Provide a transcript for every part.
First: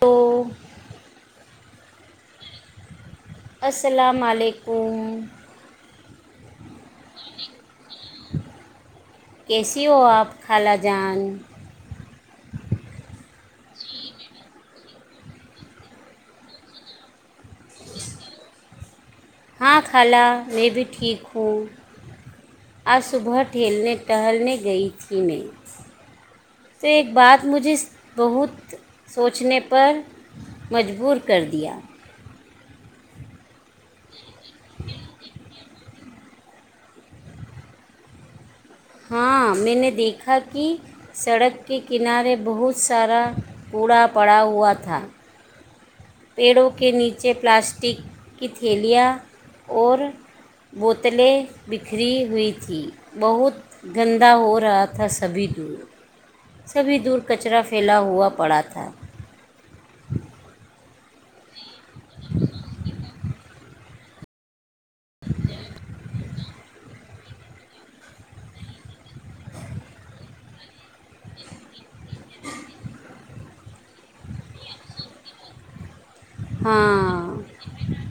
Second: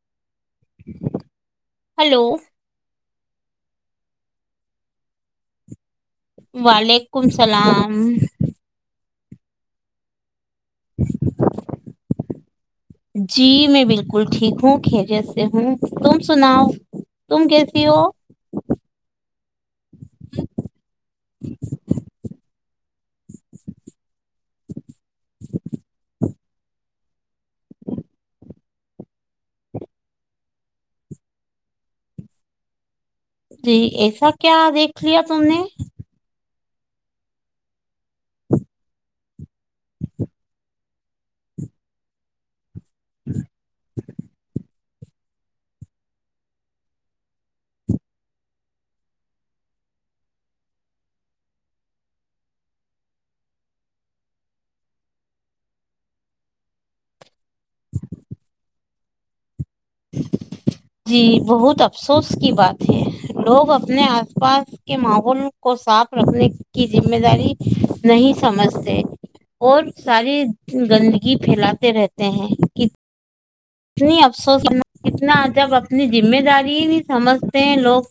تو ہلو السلام علیکم وعلیکم اللام کیسی ہو آپ خالاجان جی میں بالکل ٹھیک ہوں خیریت سے ہوں تم سناؤ تم کیسی ہو ہاں خال میں بھی ٹھیک ہوں آج صبح ٹھیلنے ٹہلنے گئی تھی میں تو ایک بات مجھے بہت سوچنے پر مجبور کر دیا جی ایسب کیا دیکھ لیا تم نے ہاں میں نے دیکھا کہ سڑک کے کنارے بہت سارا کوڑا پڑا ہوا تھا پیڑوں کے نیچے پلاسٹک کی تھیلیاں اور بوتلیں بکھری ہوئی تھی بہت گندا ہو رہا تھا سبھی دور سبھی دور کچرا پھیلا ہوا پڑا تھا جی بہت افسوس کی بات ہے لوگ اپنے آس پاس کے ماحول کو ساتھ رکھنے کی ذمہ داری نہیں سمجھتے اور ساریے گندگی پھیلاتے رہتے ہیں اتنی افسوس اتنا ع جب جمہ داری نہیں ہاں سمجھتے ہیں لوگ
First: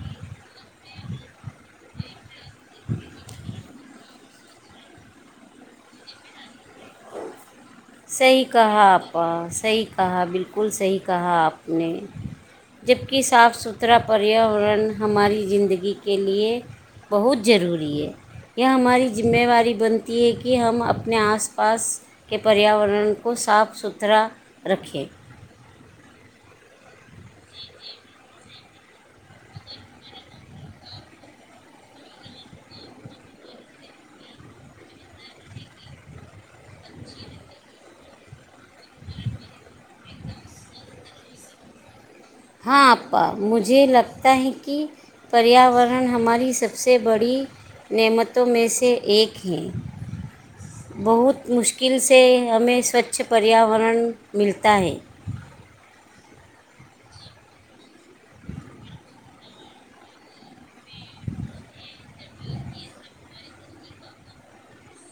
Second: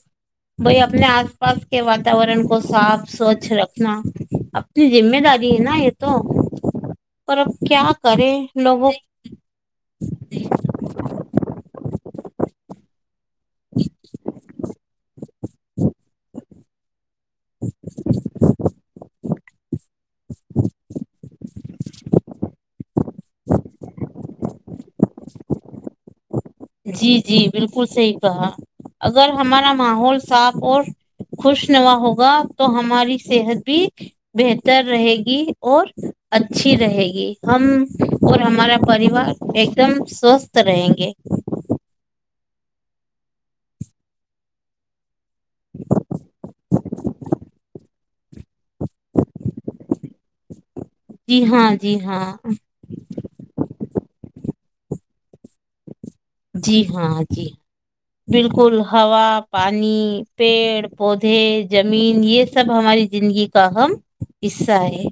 بھائی اپنے آس پاس کے واتاورن کو صاف سوچھ رکھنا اپنی ذمہ داری ہے نا یہ تو پر کیا کرے صحیح کہا لوگوں آپا صحیح کہا بالکل بالکل صحیح کہا آپ نے ج [unintelligible] کہ صاف ستھرا پریاورن ہماری زندگی کے لیے بہت ضروری ہے یہ ہماری ذمہواری بنتی ہے کہ ہم اپنے آس پاس کے پریاورن ان ان کو صاف ستھرا رکھے جی جی بالکل صحیح کہا اگر ہمارا ماحول صاف اور خوشنوا ہوگا تو ہماری صحت بھی بہتر رہے گی اور اچھی رہے گی ہم اور ہمارا پریوار ایک دم سوستھ رہیں گے ہاں اپا مجھے لگتا ہے کہ پریاورن ہماری سب سے بڑی نعمتوں میں سے ایک ہے جی بہت ہاں جی مشکل سے ہاں ہمیں سوچھ پریاورن ملتا تاائیں [unintelligible] جی ہاں جی ہاں بالکل ہوا پانی پیڑ پودے زمین یہ سب ہماری زندگی کا اہم حصہ ہے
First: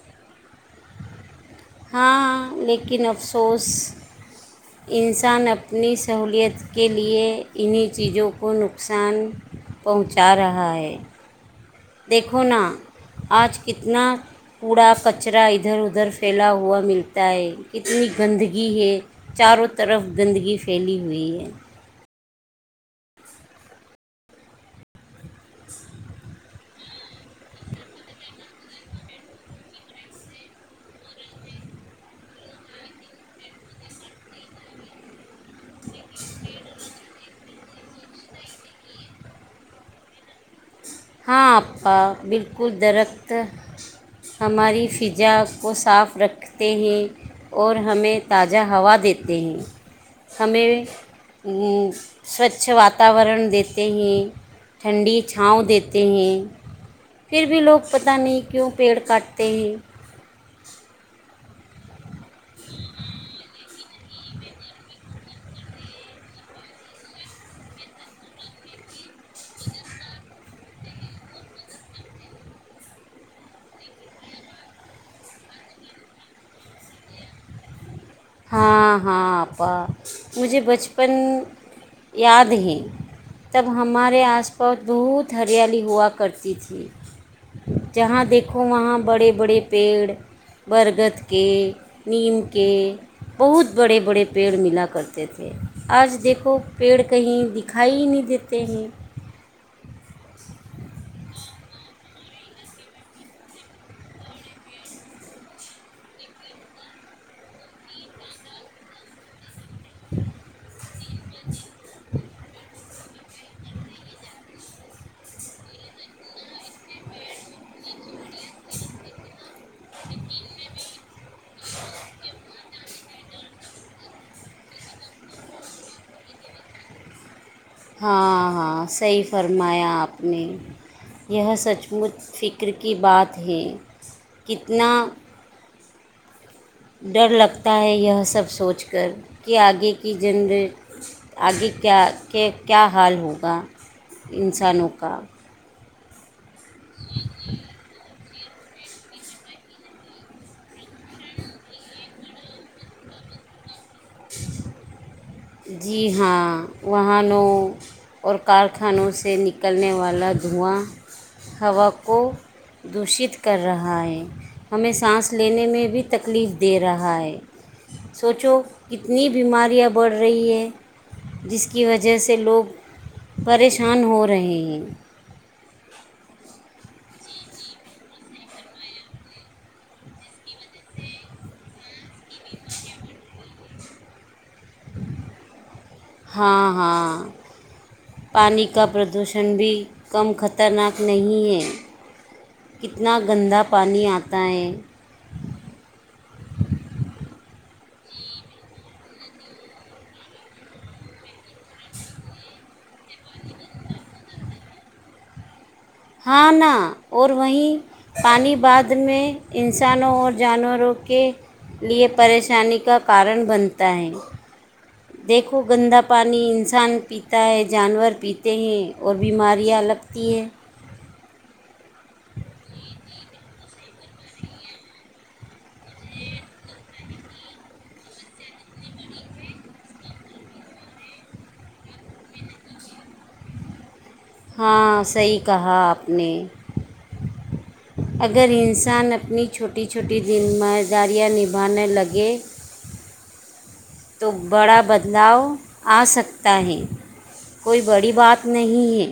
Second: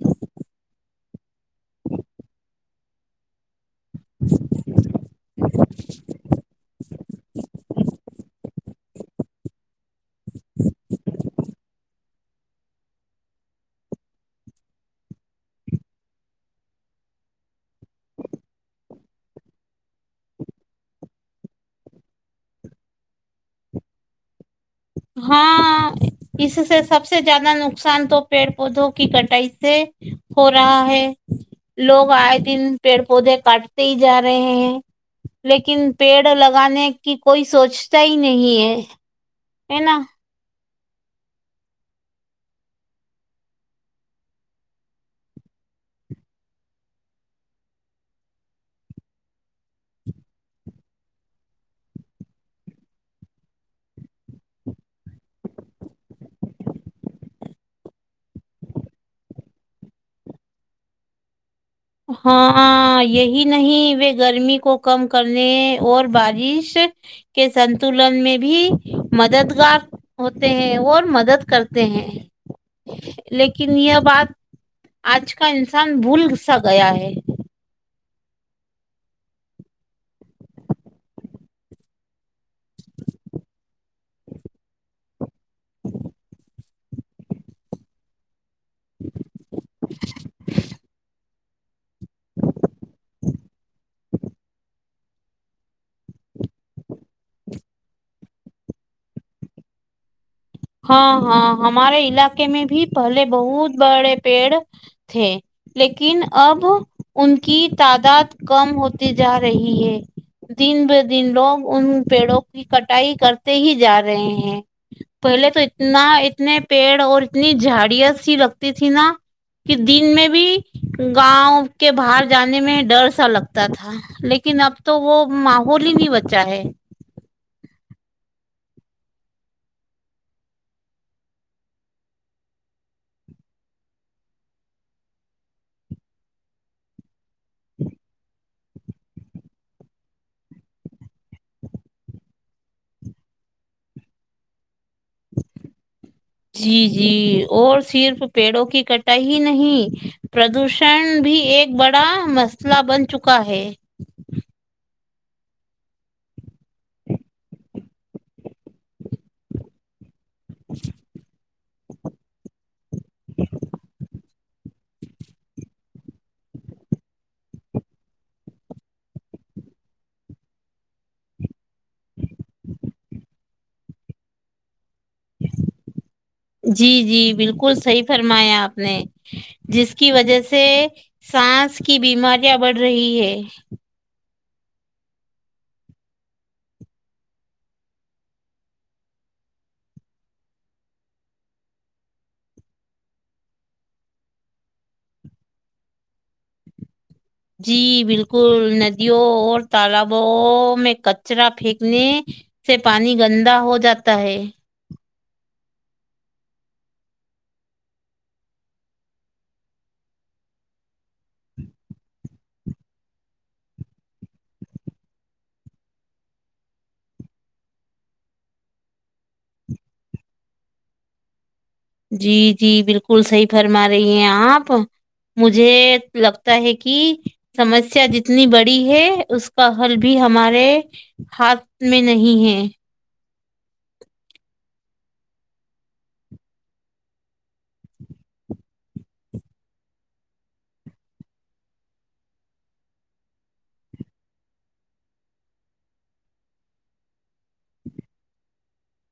ہاں لیکن افسوس انسان اپنی سہولیت کے لیے انہیں چیزوں کو نقصان پہنچا رہا ہے دیکھو نا آج کتنا کوڑا کچرا ادھر ادھر پھیلا ہوا ملتا ہے اتنی گندگی ہے چاروں طرف گندگی پھیلی ہوئی ہے ہاں اس سے سب سے زیادہ نقصان تو پیڑ پودوں کی کٹائی سے ہو رہا ہے لوگ آئے دن پیڑ پودے کاٹتے ہی جا رہے ہیں لیکن پیڑ لگانے کی کوئی سوچتا ہی نہیں ہے ہےنا ہاں آپا بالکل درخت ہماری فضا کو صاف رکھتے ہیں اور ہمیں تازہ ہوا دیتے ہیں ہمیں سوچھ واتاورن دیتے ہیں ٹھنڈی چھاؤں دی ت ہیں پھر بھی لوگ پتاہ نہیں کیوں پیڑ کاٹتے ہیں ہاں یہی نہیں گرمی کو کم کرنے اور بارش کے سنتلن میں بھی مددگار ہوتے ہیں اور مدد کرتے ہیں لیکن یہ بات آج کا انسان بھول سا گیا ہے ہاں ہاں اپا مجھے بچپن یاد ہے تب ہمارے آس پاس بہت ہریالی ہوا کرتی تھی جہاں دیکھ دیکھو وہاں بڑے بڑے پیڑ برگد کے نیم کے بہت بڑے بڑے پیڑ ملا کرتے تھے آج دیکھ کو پیڑ کہیں دکھائی ہی نہیں دیتا تین ہاں ہاں ہمارے علاقے میں بھی پہلے بہت بڑے پیڑ تھے لیکن اب ان کی تعداد کم ہوتی جا رہی رہی ہے دن دن لوگ ان پیڑوں کی کٹائی کرتے ہی جا رہے ہیں پہلے تو اتنا اتنے پیڑ اور اتنی جھاڑیت سی لگتی تھی نا کہ دن میں بھی گاؤں کے باہر جانے میں ڈر سا لگتا تھا لیکن اب تو وہ ماحول ہی نہیں بچا ہے ہاں ہاں صحیح فرمایا آپ نے یہ سچ مچ فکر کی بات ہے کتنا ڈر لگتا ہے یہ سب سوچ کر کہ آگے کی جنری آگے کیا کے کیا حال ہوگا انسانوں کا جی جی اور صرف پیڑوں کی کٹائی ہی نہیں پردوشن بھی ایک بڑا مسئلہ بن چکا ہے جی ہاں وہنوں اور کارخانوں سے نکلنے والا وہاں ہووا کو دوشت کر رہا ہے ہمیں سانس لینے میں بھی تکلیف دے رہا ہے سوچو کتنی بیماریاں بڑھ رہی ہے جس کی وجہ سے لوگ پریشان ہو رہے ہیں جی جی بالکل صحیح فرمایا آپ نے جس کی وجہ سے سانس کی بیماریاں بڑھ رہی ہے ہاں ہاں پانی کا پردوشن بھی کم خطرناک نہیں ہے کتنا گندا پانی آتا ہے جی بالکل ندیوں اور تالابوں میں کچرا پھینکنے سے پانی گندا ہو جاتا ہے ہاں نہ اور وہیں پانی بعد میں انسانوں اور جانوروں کے لیے پریشانی کا کارن بنتا ہے دیکھو گندا پانی انسان پیتا ہے جانور پیتے ہیں اور بیماریاں لگتی ہیں جی جی بالکل صحیح فرما رہی ہیں آپ مجھے لگتا ہے کہ سمسیا جتنی بڑی ہے اس کا حل بھی ہمارے ہاتھ میں نہیں ہے ہاں صحیح کہا آپ نے اگر انسان اپنی چھوٹی چھوٹی دمداریاں نبھانے لگے تو بڑا بدلاؤ آ سکتا ہے کوئی بڑی بات نہیں ہے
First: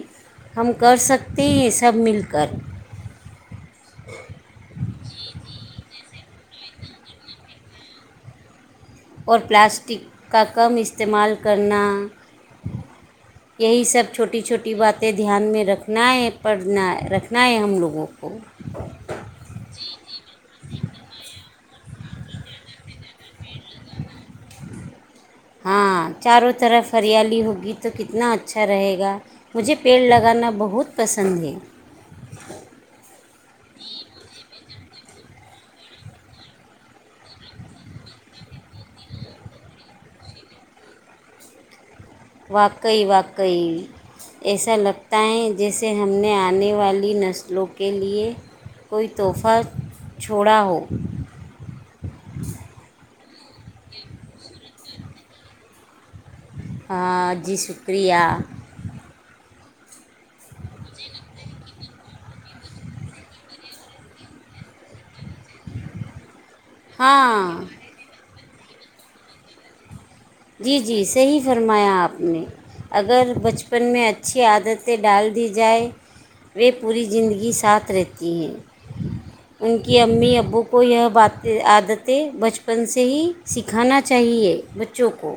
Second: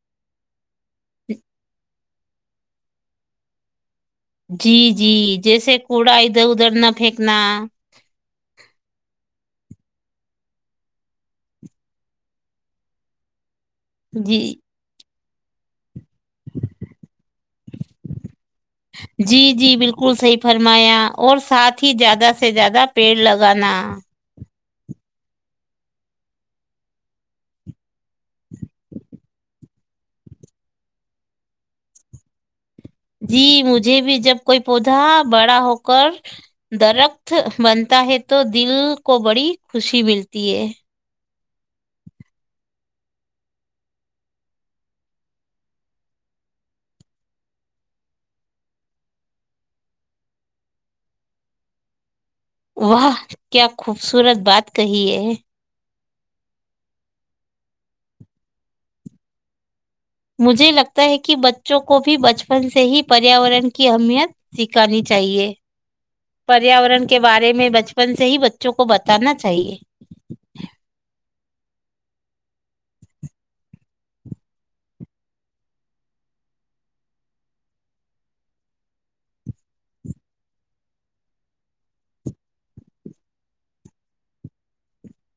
ہم کر سکتے ہیں سب مل کر جی جی جیسے کوڑا ادھر ادھر نہ پھینکنا اور پلاسٹک کا کم استعمال کرنا یہی سب چھوٹی جی چھوٹی بات ا دھیان میں رکھ لوگوں کو جی جی بالکل صحیح فرمایا اور ساتھ ہی زیادہ سے زیادہ پیڑ لگانا ہاں چاروں طرف ہریالی ہوگی تو کتنا اچھا رہے گا مجھے پیڑ لگانا بہت پسند ہے جی مجھے بھی جب کوئی پودا بڑا ہوک درخت بنتا ہے تو دل کو بڑی خوشی ملتی ہے واقعی واقعی ایسا لگتا ہے جیسے ہم نے آنے والی نسلوں کے لیے کوئی تحفہ چھوڑا ہو وہاہ کیا خوبصورت بات کہی ہے ہ جی شکریہ مجھے لگتا ہے کہ ب بوں کو بھی بچپن سے ہی پریاورن کی اہمیت سکھانی چاہیے پریاورن کے بارے ہاں میں بچپن سے ہی بچوں کو بتانا چاہیے جی جی صحیح فرمایا آپ نے اگر بچپن میں اچھی عادتیں ڈال دی جائے وہ پوری زندگی ساتھ رہتی ہیں ان کی امی ابو کو یہ ب عادتیں بچپن سے ہی سکھانا چاہیے چوکو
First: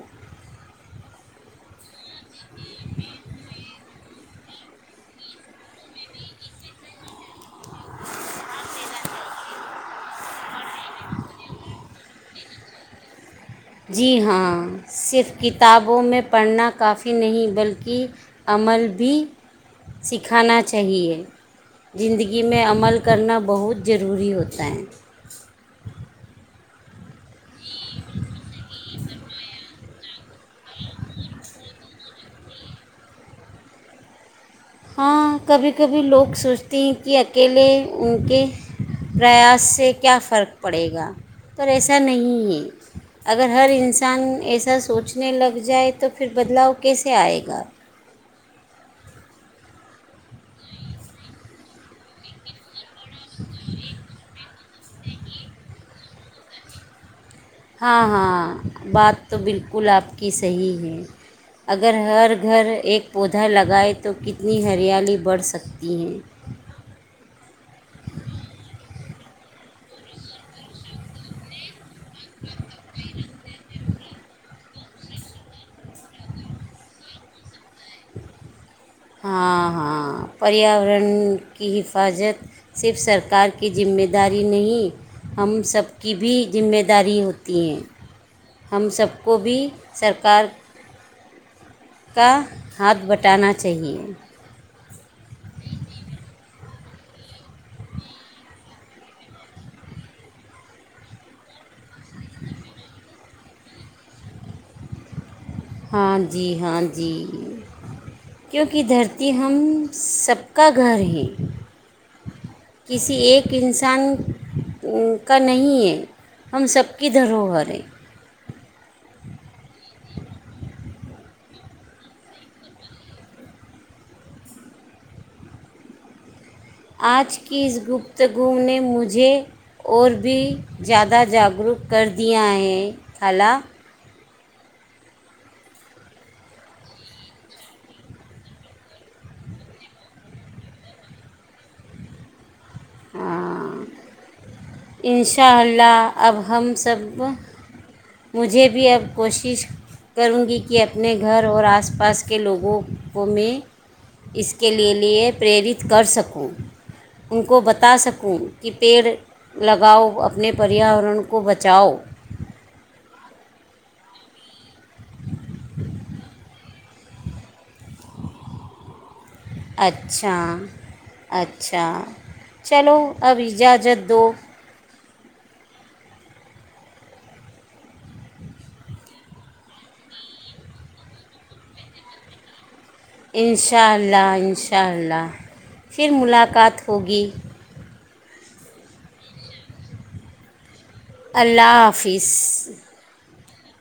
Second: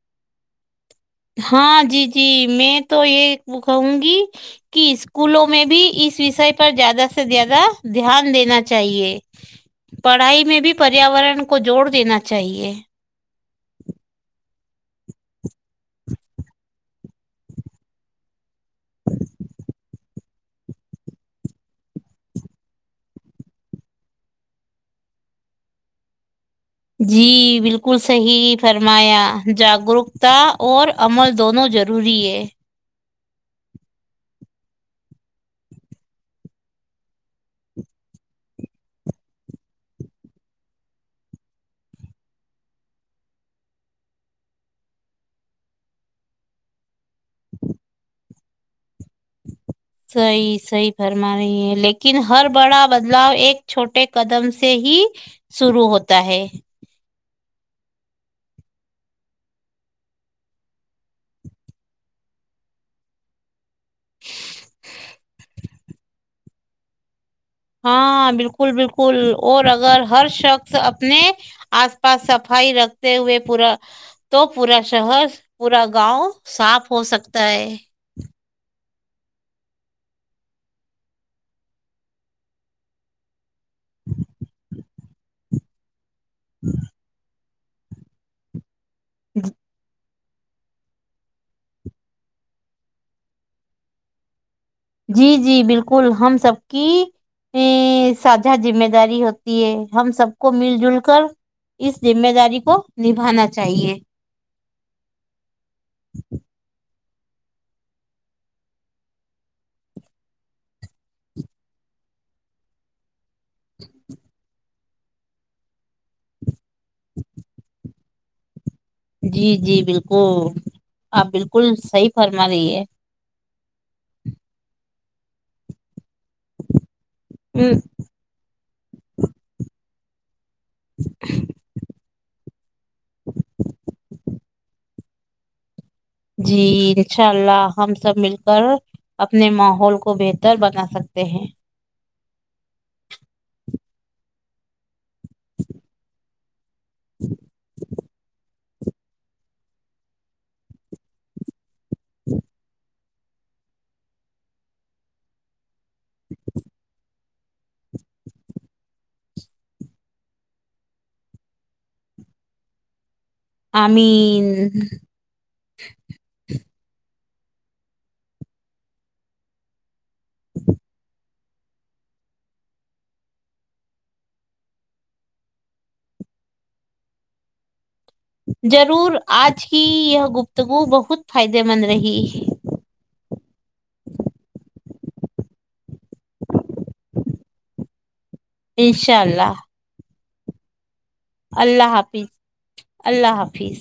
ہاں جی جی جی میں تو یہ بکھؤوں گی کہ اسکولوں میں بھی اس وشے پر زیادہ سے زیادہ دھیان دینا چاہیے پڑھائی میں بھی پریاورن کو جوڑ دینا چاہیے جی ہاں صرف کتابوں میں پڑھنا کافی نہیں بلکہ عمل بھی سکھانا چاہیے زندگی میں عمل کرنا بہت ضروری ہوتا ہے جی بالکل صحیح فرمایا جاگروک تا اور عمل دونوں ضروری ہے ہاں کبھی کبھی لوگ سوچتے ہیں کہ اکیلے ان کے پریاس سے کیا فرق پڑے گا پر ایسا نہیں ہے اگر ہر انسان ایسا سوچنے لگ جائے تو پھر بدلاؤ کیسے آئے گا صحی صحیح فرما رہی ہے لیکن ہر بڑا بدلاؤ ایک چھوٹے قدم سے ہی شروع ہوتا ہے ہاں ہاں بات تو بالکل آپ کی صحیح ہے اگر ہر گھر ایک پودا لگائے تو کتنی ہریالی بڑھ سکتی ہے ہاں بالکل اور اگر ہر شخص اپنے آس پاس صفائی رکھتے ہوئے پورا تو پورا شہر پورا گاؤں صاف ہو سکتا ہے ہاں ہاں پریاورن کی حفاظت صرف سرکار کی ذمہ داری نہیں ہم سب کی بھی ذمہ داری ہوتی تین ہم سب کو بھی سر کار کا ہاتھ بٹانا چاہیے جی جی بالکل ہم سب کی ا ساھا ذمہ داری ہوتی ہے ہم سب کو مل جل کر اس ذمے داری کو نبھانا چاہیے ہاں جی ہاں جی کیونکہ دھرتی ہم سب کا گھر ہے کسی ایک ایک انسان کا نہیں ہے ہم سب کی دھروہر ہے جی جی بالکل آپ بالکل صحیح فرما رہی ہے آج کی اس ام، گپتگو نے مجھے اور بھی زیادہ جاگروک کر دی ہے کلا جی انشاء اللہ ہم سب مل کر اپنے ماحول کو بہتر بنا سکتے ہیں انشاءاللہ اب ہم [inaudible] مجھے بھی اب کوشش کروں گی کہ اپنے گھر اور آس پا آس پاس کے لوگوں میں اس کے لیے لیے پرییرت کر سکوں ان کو بتا سکوں کہ پیڑ لگاؤ اپنے پریاورن کو بچاؤ یں ہاں ہاں اچھا اچھا اچھا چلو اب اجازت دو ضرور آج کی یہ گفتگو بہت فائدے مند رہی ہے انشاء اللہ ان شاء اللہ پھر ملاقات ہوگی انشاء اللہ اللہ حافظ فیس